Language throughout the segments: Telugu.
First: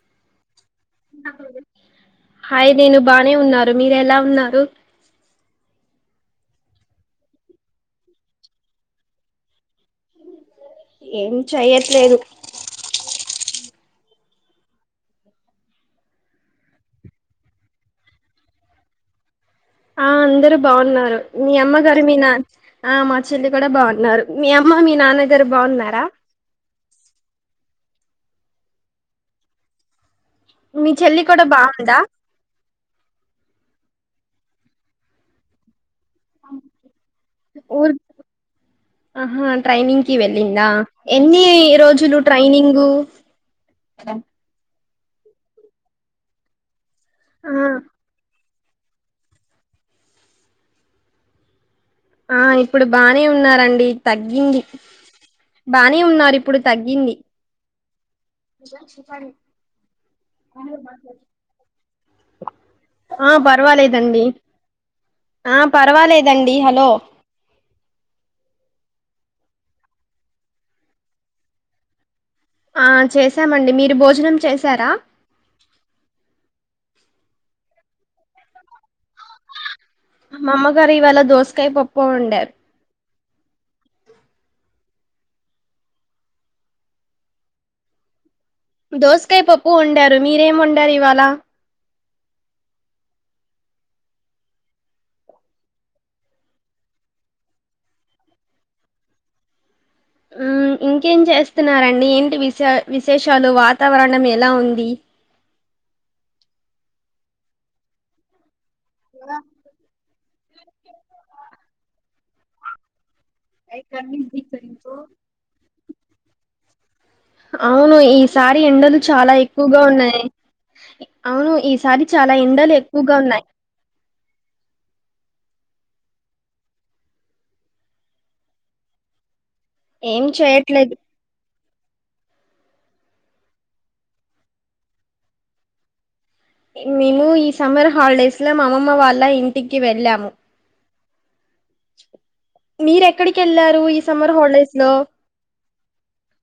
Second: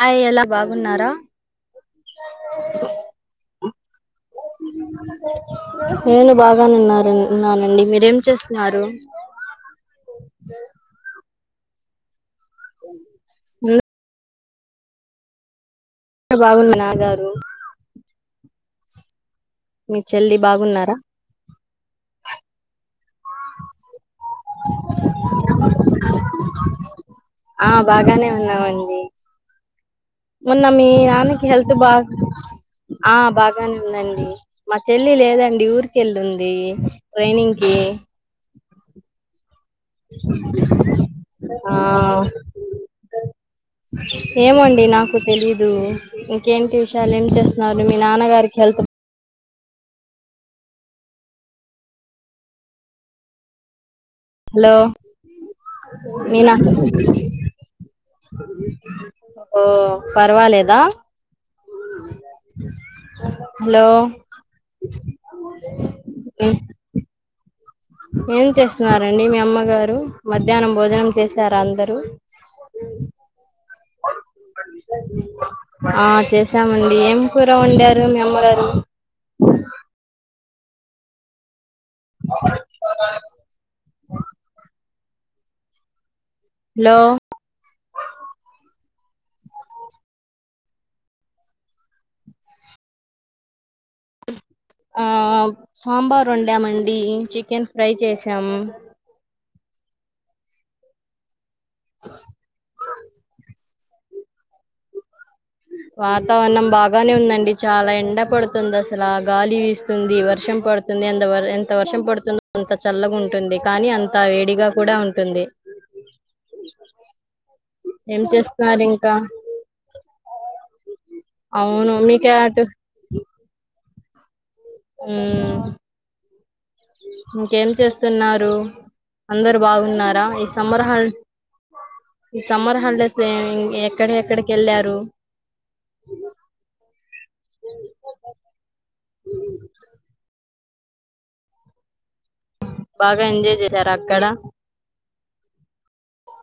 హాయ్ ఎలా బాగున్నారా హయ్ నేను బానే ఉన్నారు మీరు ఎలా ఉన్నారు నేను బాగానేన్నారు ఉన్నానండి మీరేం చేస్తున్నారు ఏం చేయట్లేదు మ్ బాగున్నా నాన్నగారు ఆ అందరు బాగున్నారా బాగున్నారు మీ అమ్మగారు మీ నాన్న ఆ మా చెల్లి కూడా బాన్నారు మీ అమ్మ మీ నాన్న ఇద్దరు బాగున్నారా ఆ బాగానే ఉన్నామండి మొన్న మీ చెల్లి కూడా నాన్నకి హెల్త్ బా బాగుందా ఆ బాగానే ఉందండి మా చెల్లి లేదండి ఊరికి ఎళ్ళుంది ట్రైనింగ్ కి ట్రైనింగ్కి వెళ్ళిందా ఎన్ని ఆ రోజులు ట్రైనింగు ఏమోండి నాకు తెలీదు ఇంకేంటి వి చాల ఏం ఆ చేస్తున్నారు మీ నాన్నగారికి హెల్తు ఆ ఇప్పుడు బానే ఉన్నారండి తగ్గింది హలో బానే ఉన్నారు మీనా ఇప్పుడు తగ్గింది ఓ పర్వాలేదా ఆ హలో పర్వాలేదండి ఆ పర్వాలేదండి హలో ఏం చేస్తున్నారండి మీ అమ్మగారు మధ్యాహ్నం భోజనం చేసారు అందరూ ఆ చేసామండి మీరు భోజనం చేసారా ఆ చేసామండి ఏం కూర వండారు మీ అమ్మగారు అమ్మగారు ఇవాళ దోసకాయ పప్ పోండారు హలో దోసకాయ పప్పు ఒండారు మీరేం ఒండ్ డార్ ఇవాలా ఆ సాంబార్ వండామండి చికెన్ ఫ్రై చేసాము ఊ ఇంకేం చేస్ స్తున్నారండి ఏంటి విశే విశేషాలు వ వాతావరణం ఎలా ఉంది వాతావరణం బాగానే ఉందండి చాలా ఎండ పడుతు తుంది అసల గాలి వీస్తుంది వర్షం పడుతుంది ఎంత ఎంత వర్షం పడుతుందో అంత చల్లగున్ అవును ఏం ఈసారి చేస్తున్నారు ఎండలు ఇంకా చాలా ఎక్కువగా ఉన్నాయి అవును ఈసారి మీకే చాలా అటు ఎండలు ఎక్కువగా ఉన్నాయి ఊ ఇంకేం చేస్తున్నారు అందరు బాగున్నారా ఏం ఈ చేయట్లేదు సంమరహాలు ఈ సమ్మర్ హాలిడేస్ ఏం ఎక్కడ ఎక్కడికి ఎళ్ళారు మేము ఈ సమ్మర్ హాలిడేస్లో మామమ్మ వాళ్ళ ఇంటికి వెళ్ళాము మీరు బాగా ఎక్కడికి ఎంజాయ్ ఎళ్ళారు చేశారా ఈ సమ్మర్ హాలిడేస్ లో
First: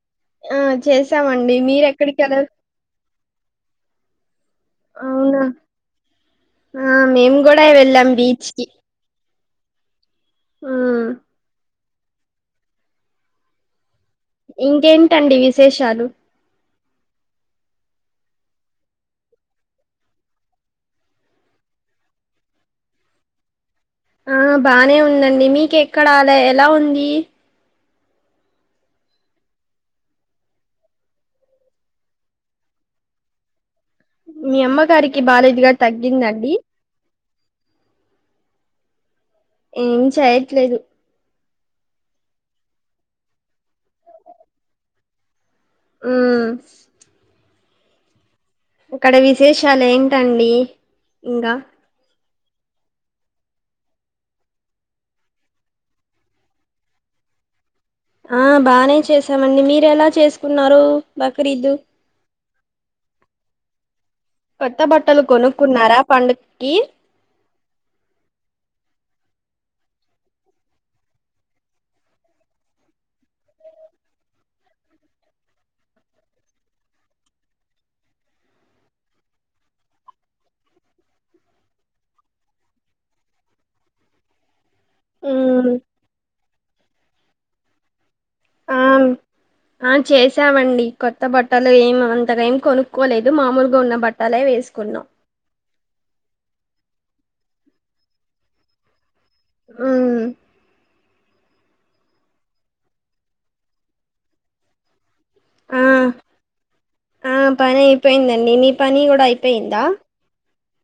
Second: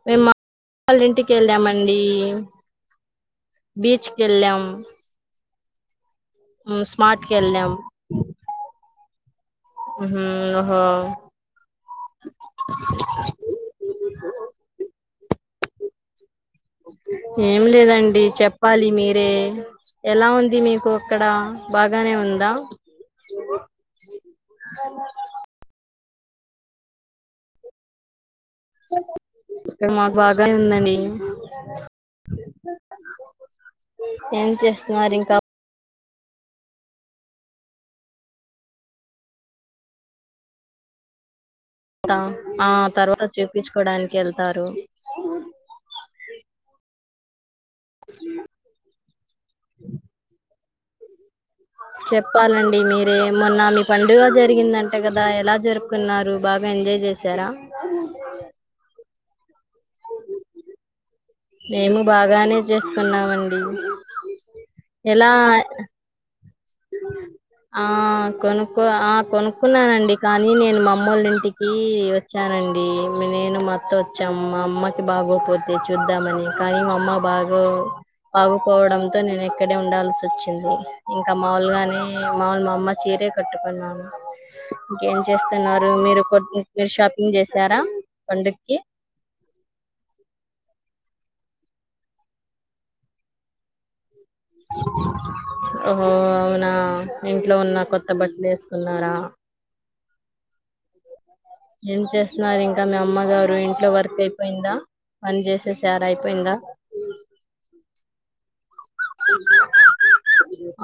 మేమ ఆ వాళ్ళింటికి చేసామండి వెళ్ళామండి మీరెక్కడికి వెళ్ళారు బీచ్కి ఎళ్ళాం అవునా ఆ మేము కూడా వెళ్ళాం బీచ్ కి ఉహు ఆ ఓహో ఇంకేంటండి విశేషాలు ఏం లేదండి చెప్పాలి మీరే ఎలా ఉంది మీకు అక్కడ బాగానే ఉందా ఆ బాగనే ఉందండి మీకె ఇక్కడ అదే ఎలా ఉంది ఇక్కడ మాకు బాగానే ఉందండి ఏం మీ చేస్తున్నారు అమ్మగారకి ఇంకా బాలేదు గా తగ్ గ్గిందా అండి ఏం చేయట్లేదు ఆ ఆ తర్వాత చెప్పించుకోవడానికి ఏళ్తారు ఉమ్ ఇక్కడ విశేషాలు ఏంటండి ఇంగా చెప్పాలండి మీరే మొన్న మీ పండుగ జరిగిందంట కదా ఎలా జరుపుకున్నారు బాగా ఎంజాయ్ చేశారా ఆ బానే చేస్ స్తమండి మీరు ఎలా చేసుకున్నారు బక్రీద్ మేము బాగానే చేసుకున్నామండి కొత్త బట్టలు ఎలా కొనుక్కున్నారా పండుగకి ఆ కొనుకో ఆ కొనుక్కున్నానండి కానీ నేను మా అమ్మోల్ల ఇంటికి వచ్చానండి నేను మా అత్త వచ్చాము మా అమ్మకి బాగోపోతే చూద్దామని కానీ మా అమ్మ బాగో బాగపోవడంతో నేను ఎక్కడే ఉండాల్సి వచ్చింది కా మాములుగానే మాములు మా అమ్మ చీరే కట్టుకున్నా ఏం ఉమ్ చేస్తున్నారు మీరు కొట్ను మీరు షాపింగ్ చేసారా పండుగకి ఆ ఆ చేసావండి కొత్ త్త బట్టలు ఏం అంతగా ఏం కొనుక్కోలేదు మామూలుగా ఉన్న బట్ ఓహో అవునా ఇంట్లో ఉన్న కొత్త బట్టలు ఏసుకున్నారా హూ మ్ ఏం చేస్తున్నారు ఇంకా మీ అమ్మగారు ఇంట్లో వర్క్ అయిపోయిందా పని ఆ చేసేసారు అయిపోయిందా పోయిందండి నీ పని కూడా అయిపోయిందా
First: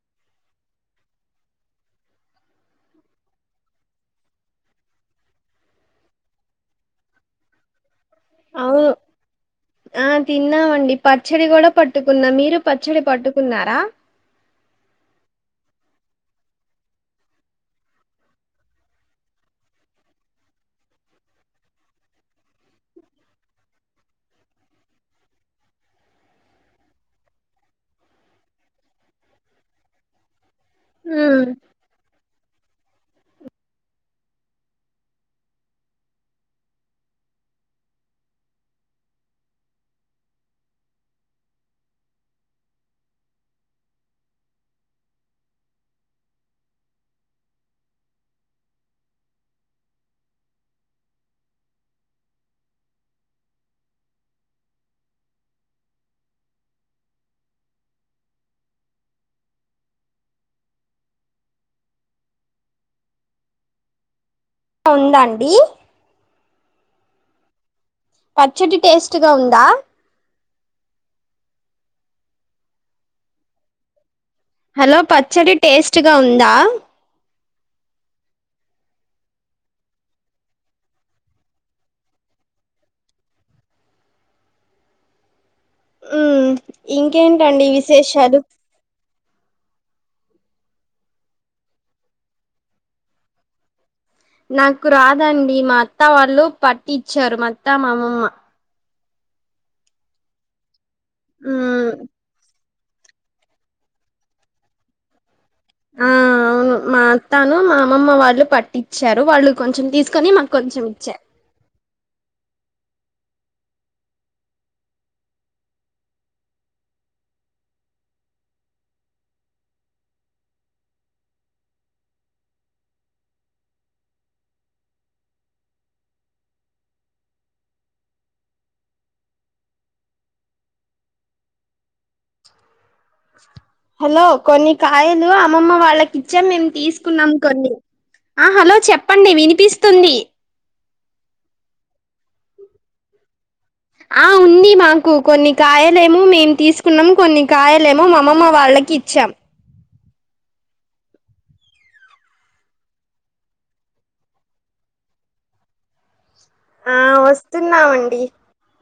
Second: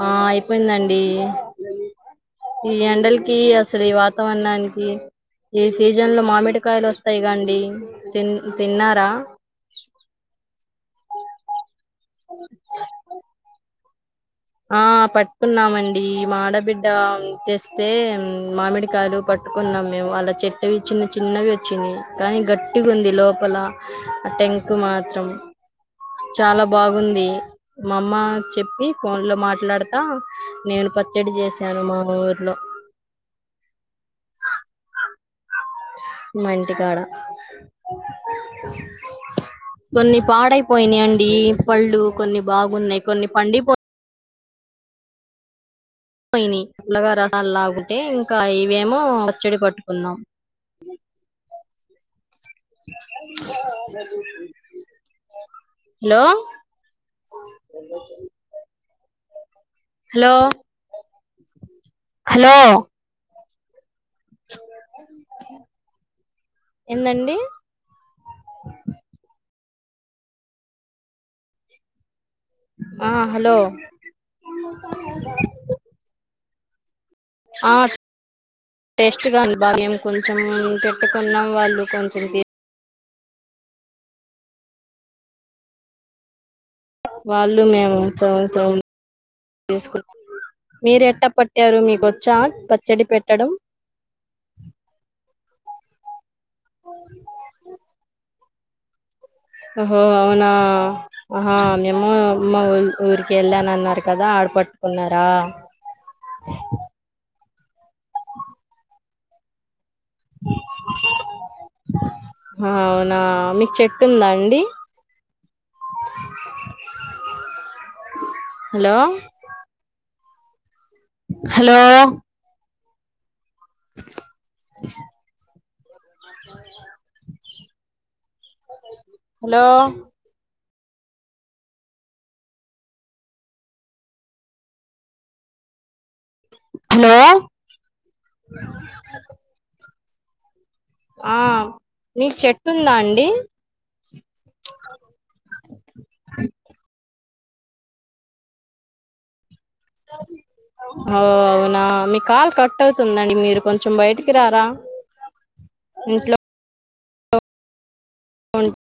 ఆ అయిపోయిందండి ఈ ఎండలకి అసలు ఈ వాతావరణానికి ఈ సీజన్ లో మామిడికాయలు వస్తాయి గా అండి తిన్ అవును తిన్నారా ఆ తిన్నామండి పచ్చడి కూడా పట్ ట్టుకున్న మీరు పచ్చడి పట్టుకున్నారా ఆ పట్టుకున్నామండి ఈ మాడబిడ్డ తెస్తే మామిడికాయలు పట్టుకున్నాం మేము వాళ్ళ చెట్టు వి చిన్న చిన్నవి వచ్చినాయి కానీ గట్టిగా ఉంది లోపల ఆ టెంక్ మాత్రం చాలా బాగుంది మా అమ్మ చెప్పి ఫోన్ లో మాట్లాడతా నేను పచ్చడి చేశాను మా ఊర్ లో మా ఇంటికాడ కొన్ని పాడైపోయినాయి అండి పళ్ళు కొన్ని బాగున్నాయి కొన్ని పండిపో పోయినీయ్ పలగా రసాలు లాగుటే ఇంకా ఇవేమో పచ్చడి పట్టుకుందాం హలో హలో హలో ఉందా అండి ఎందండి పచ్చడి టేస్ట్ గా ఉందా ఆ హలో హలో పచ్చడి టేస్ట్గా ఉందా ఆ టేస్ట్గా అను భాగ్యం కొంచెం పెట్టుకున్నాం వాళ్ళు కొంచెం తీ హ్మ్ వాళ్ళు ఇంకేంటండి విశేషాలు మీర ఎట్ట పట్టారు మీకొచ్చా పచ్చడి పెట్టడం త వాళ్ళు పట్టిచ్చారు మత్తా మా అమమ్మ ఒహో అవునా ఆహా హ్మ్. మేము మా వొ ఊరికి వెళ్ళాన అన్నారు కదా ఆడ పట్టుకున్నారా తాను మా అమ్మమ్మ వాళ్ళు పట్టిచ్చారు వాళ్ళు కొంచెం తీసుకు కని మాకు కొంచెం ఇచ్చా అవునా మీకు చెట్టు ఉందా అండి హలో హలో హలో హలో కొన్ని కాయలు అమ్మమ్మ వాళ్ళకి ఇచ్చాం మేము హలో తీసుకున్నాం కొన్ని ఆ హలో చెప్పండి వినిపిస్త తుంది ఆ నీకు చెట్టు ఉందా అండి ఆ ఉంది మాకు కొన్ని కాయలేమో మేము తీసుకున్నాము కొన్ని కాయలేమో మామ్మమ్మ వాళ్ళకి ఇచ్చాం అ అవునా మీ కాలు కట్ అవుతుందండి మీరు కొంచెం బయటికి రారా ఇంట్లో ఆ వస్తున్నామండి డి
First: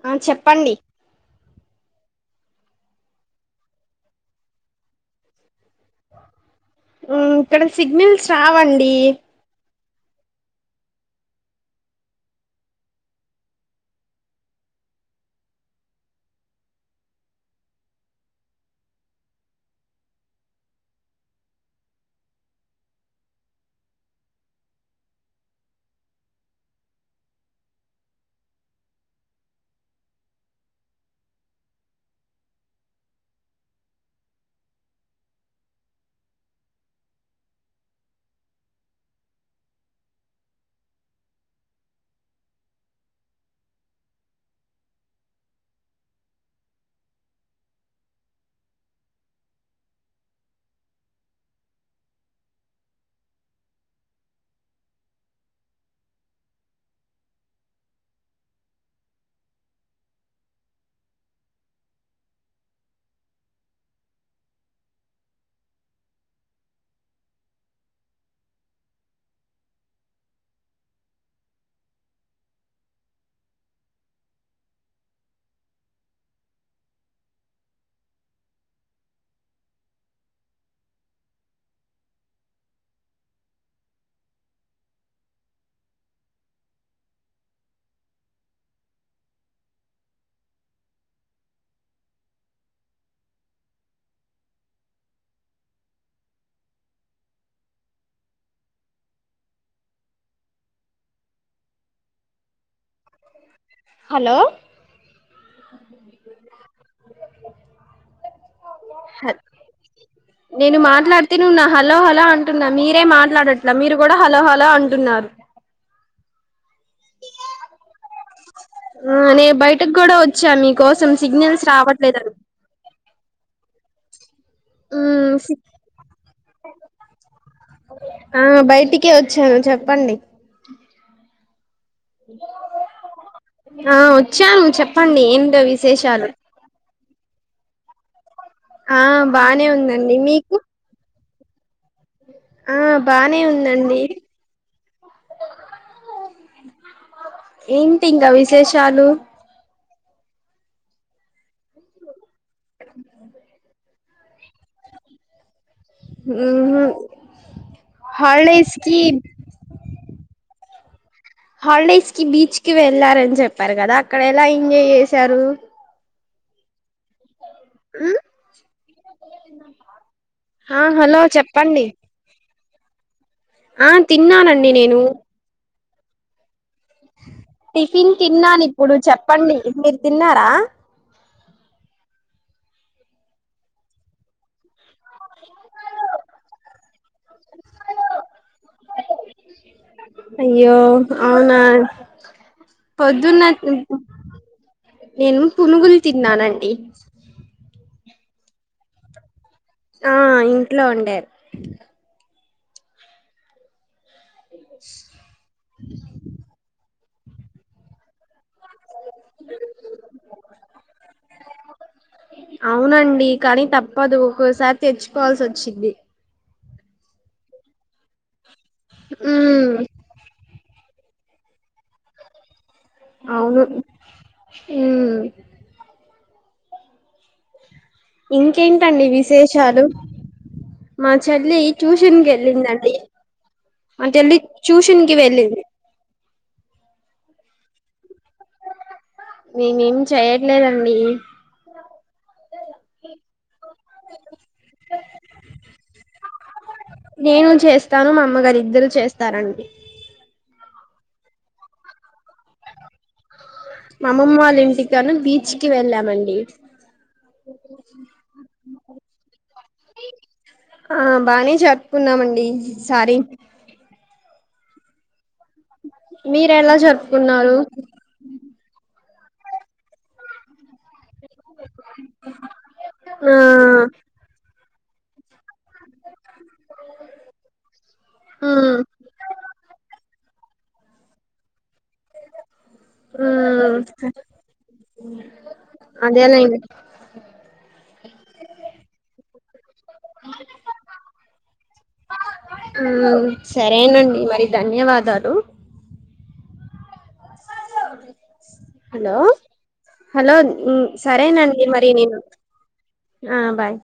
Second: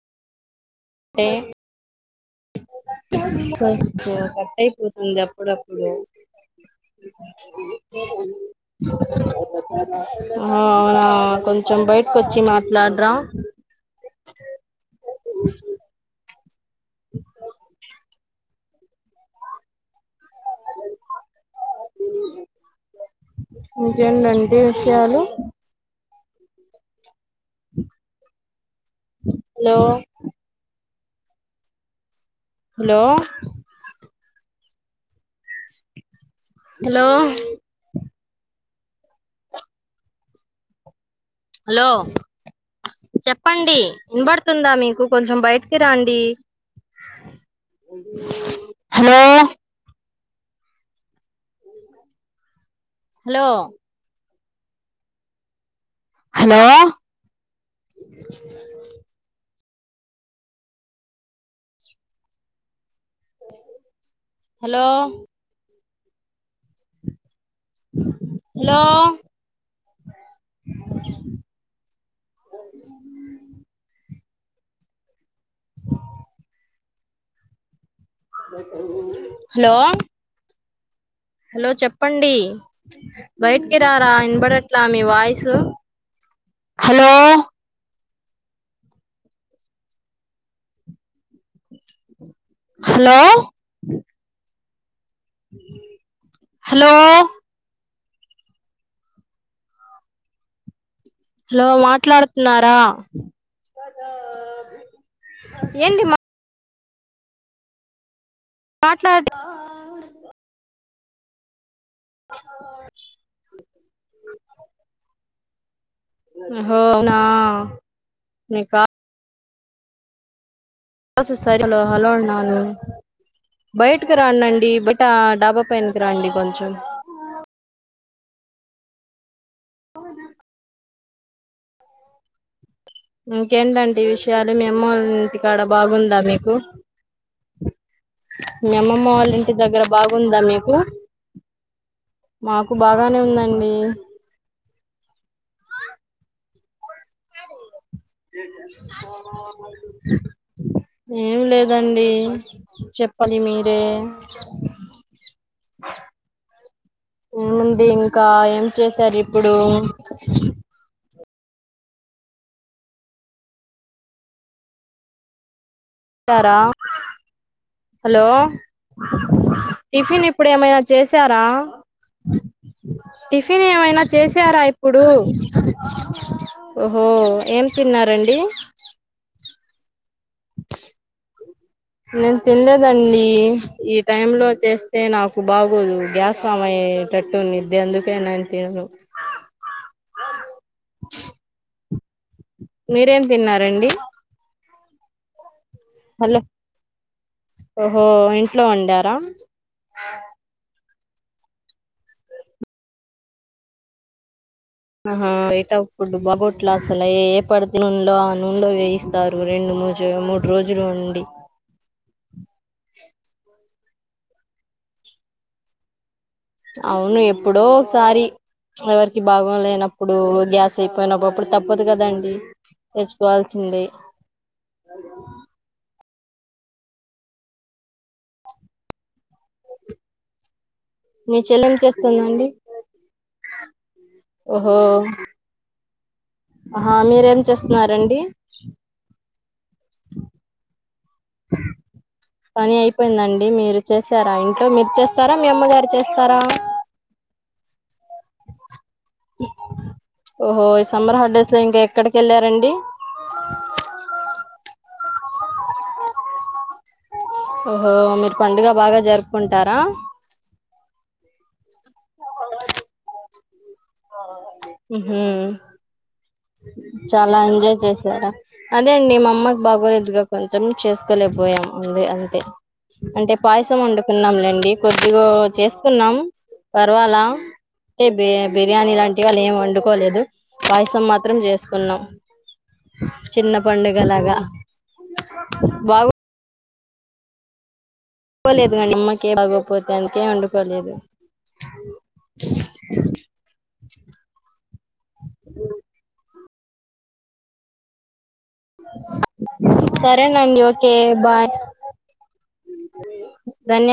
ఆ చెప్పండి సర కట్ అయిపోతుంది అప్పుడు అప్ హ్మ్ ఇక్కడ సిగ్నల్స్ రావండి అవునా కొంచెం బయటకోచ్చి మాట్లాడరా ఇంకేండండి విషయాలు హలో హలో హలో హలో చెప్పండి వినబడుతుందా మీకు కొంచెం బయటికి రండి hello hello hello hello hello hello hello చెప్పండి బయటికి రారా వినబడట్లా మీ voice hello hello hello hello మాట్లాడుతున్నారా హలో ఏంటి మా మాట్లాడే డత ను నా హలో హలో అంటున్నా మీరే మాట్లాడట్లే మీరు కూడా హలో హలో అంటున్నారు హోనా ఆ నేబ్ బయటకు కూడా వచ్చా మీక్ కోసం కాల్స్ సరి సిగ్నల్స్ రావట్లేదు బయటకు రానం డి బయట ఆ డాబా పైనికి రాండి కొంచెం ఆ బయటికే వచ్చాను చెప్పండి ఆ ఇంకేంటంటే ఈ విషయాలు వచ్చాను మీ అమ్మ వాళ్ళ చెప్పండి ఇంటికాడ ఏంటో బాగుందా విశేషాలు మీకు మీ ఆ అమ్మమ్మ వాళ్ళ ఇంటి బానే దగ్గర ఉందండి బాగుందా మీకు మాకు ఆ బాగానే బానే ఉందండి ఏంటి ఇంగ విశేషాలు ఏం లేదండి చప్పలి మీరే ఉహు ఉంది ఇంకా ఏం హాలిడేస్ కి చేశారు ఇప్పుడు హాలిడేస్ కి బీచ్ కి వెళ్లారని చెప్పారు కదా అక్కడ ఎలా ఎంజాయ్ చేశారు టారా ఉమ్ హలో టిఫిన్ ఇప్పుడు ఏమైనా ఆ హలో చేసారా చెప్పండి టిఫిన్ ఆ ఏమైనా చేసారా తిన్నానండి నేను ఇప్పుడు [inaudible] ఏం టిఫిన్ తిన్నారండి తిన్నాను ఇప్పుడు చెప్పండి. మీరు తిన్నారా నేను తినలేదండి ఈ టైం లో చేస్త అయి నాకు బాగోదు గ్యాస్ సమ అయ్యో అవునా! [inaudible] మీరేం పొద్దున్న తిన్నారండి? నేను పునుగులు తిన్నానండి. ఓ ఇంట్లో వండారా ఆ ఇంట్లో అండి స యిట్ ఫు అబౌట్ లాస్ అల ఏ పడుతే నునెలో ఆ నూనెలో వేయి తారు రెండు మూ మూడు రోజులు ఉండి పద ఒక్కసారి తెచ్చుకోవాల్సి వచ్చింది. అవును ఎప్పుడో ఒకసారి ఎవరికి భాగం ఉమ్ లేనప్పుడు గ్యాస్ యిపోయినప్పుప్పుడు తప్పదు కదండి అవును తెచ్చుకోవాల్సిందే ఇంకేంటండి విశేషాలు మా మీ చెల్లి చెల్లెం ట్యూషన్ కి చేస్తుందండి వెళ్ళిందిండి. మా చెల్లి ట్యూషన్ కి వెళ్ళింది. ఆ మీరేం చేస్తున్నారండి. మేమేమి చేయట్లేదండి. పని అయిపోయిందండి. మీరు చేసారా ఇంట్లో మీరు చేస్తారా, మీ అమ్మగారు చేస్తారా నేను చేస్తాను మా అమ్మగారు ఇద్దరు చేస్తారండి ఓహో. సమ్మర్ హాలిడేస్లో ఇంకా ఎక్కడికి వెళ్ళారండి మామ్మమ్మ వాళ్ళ ఇంటికాను బీచ్కి వెళ్ళామండి ఓహో మీరు పండుగ బాగా జరుపుకుంటారా ఆ బానే జపుకున్నామండి సార హ మీరెలా చాలా జరుపుకున్నారు ఎంజాయ్ చేసారా అదే నే మ అమ్మకి బాగోలేదుగా కొంచెం చేసు క్కలే పోయాము ఉంది అంతే ఆ అంటే పాయసం వండుకున్నాంలేండి. కొద్దిగా చేసుకున్నాం పర్వాలా అంటే బి మ్మ్ బిర్యానీ లాంటి వండుకోలేదు పాయసం మాత్రం చేసు న్నాం చిన్న మ్మ్ పండుగలాగా బాగు అదేలేండి పోలేదుగ నిమ్మకి బాగోక హ్మ్ సరేనండి మరి ధన్యవాదాలు హలో హలో సరేనండి ఓకే బాయ్ సరేనండి మరి నేనుఆ బాయ్ ధన్య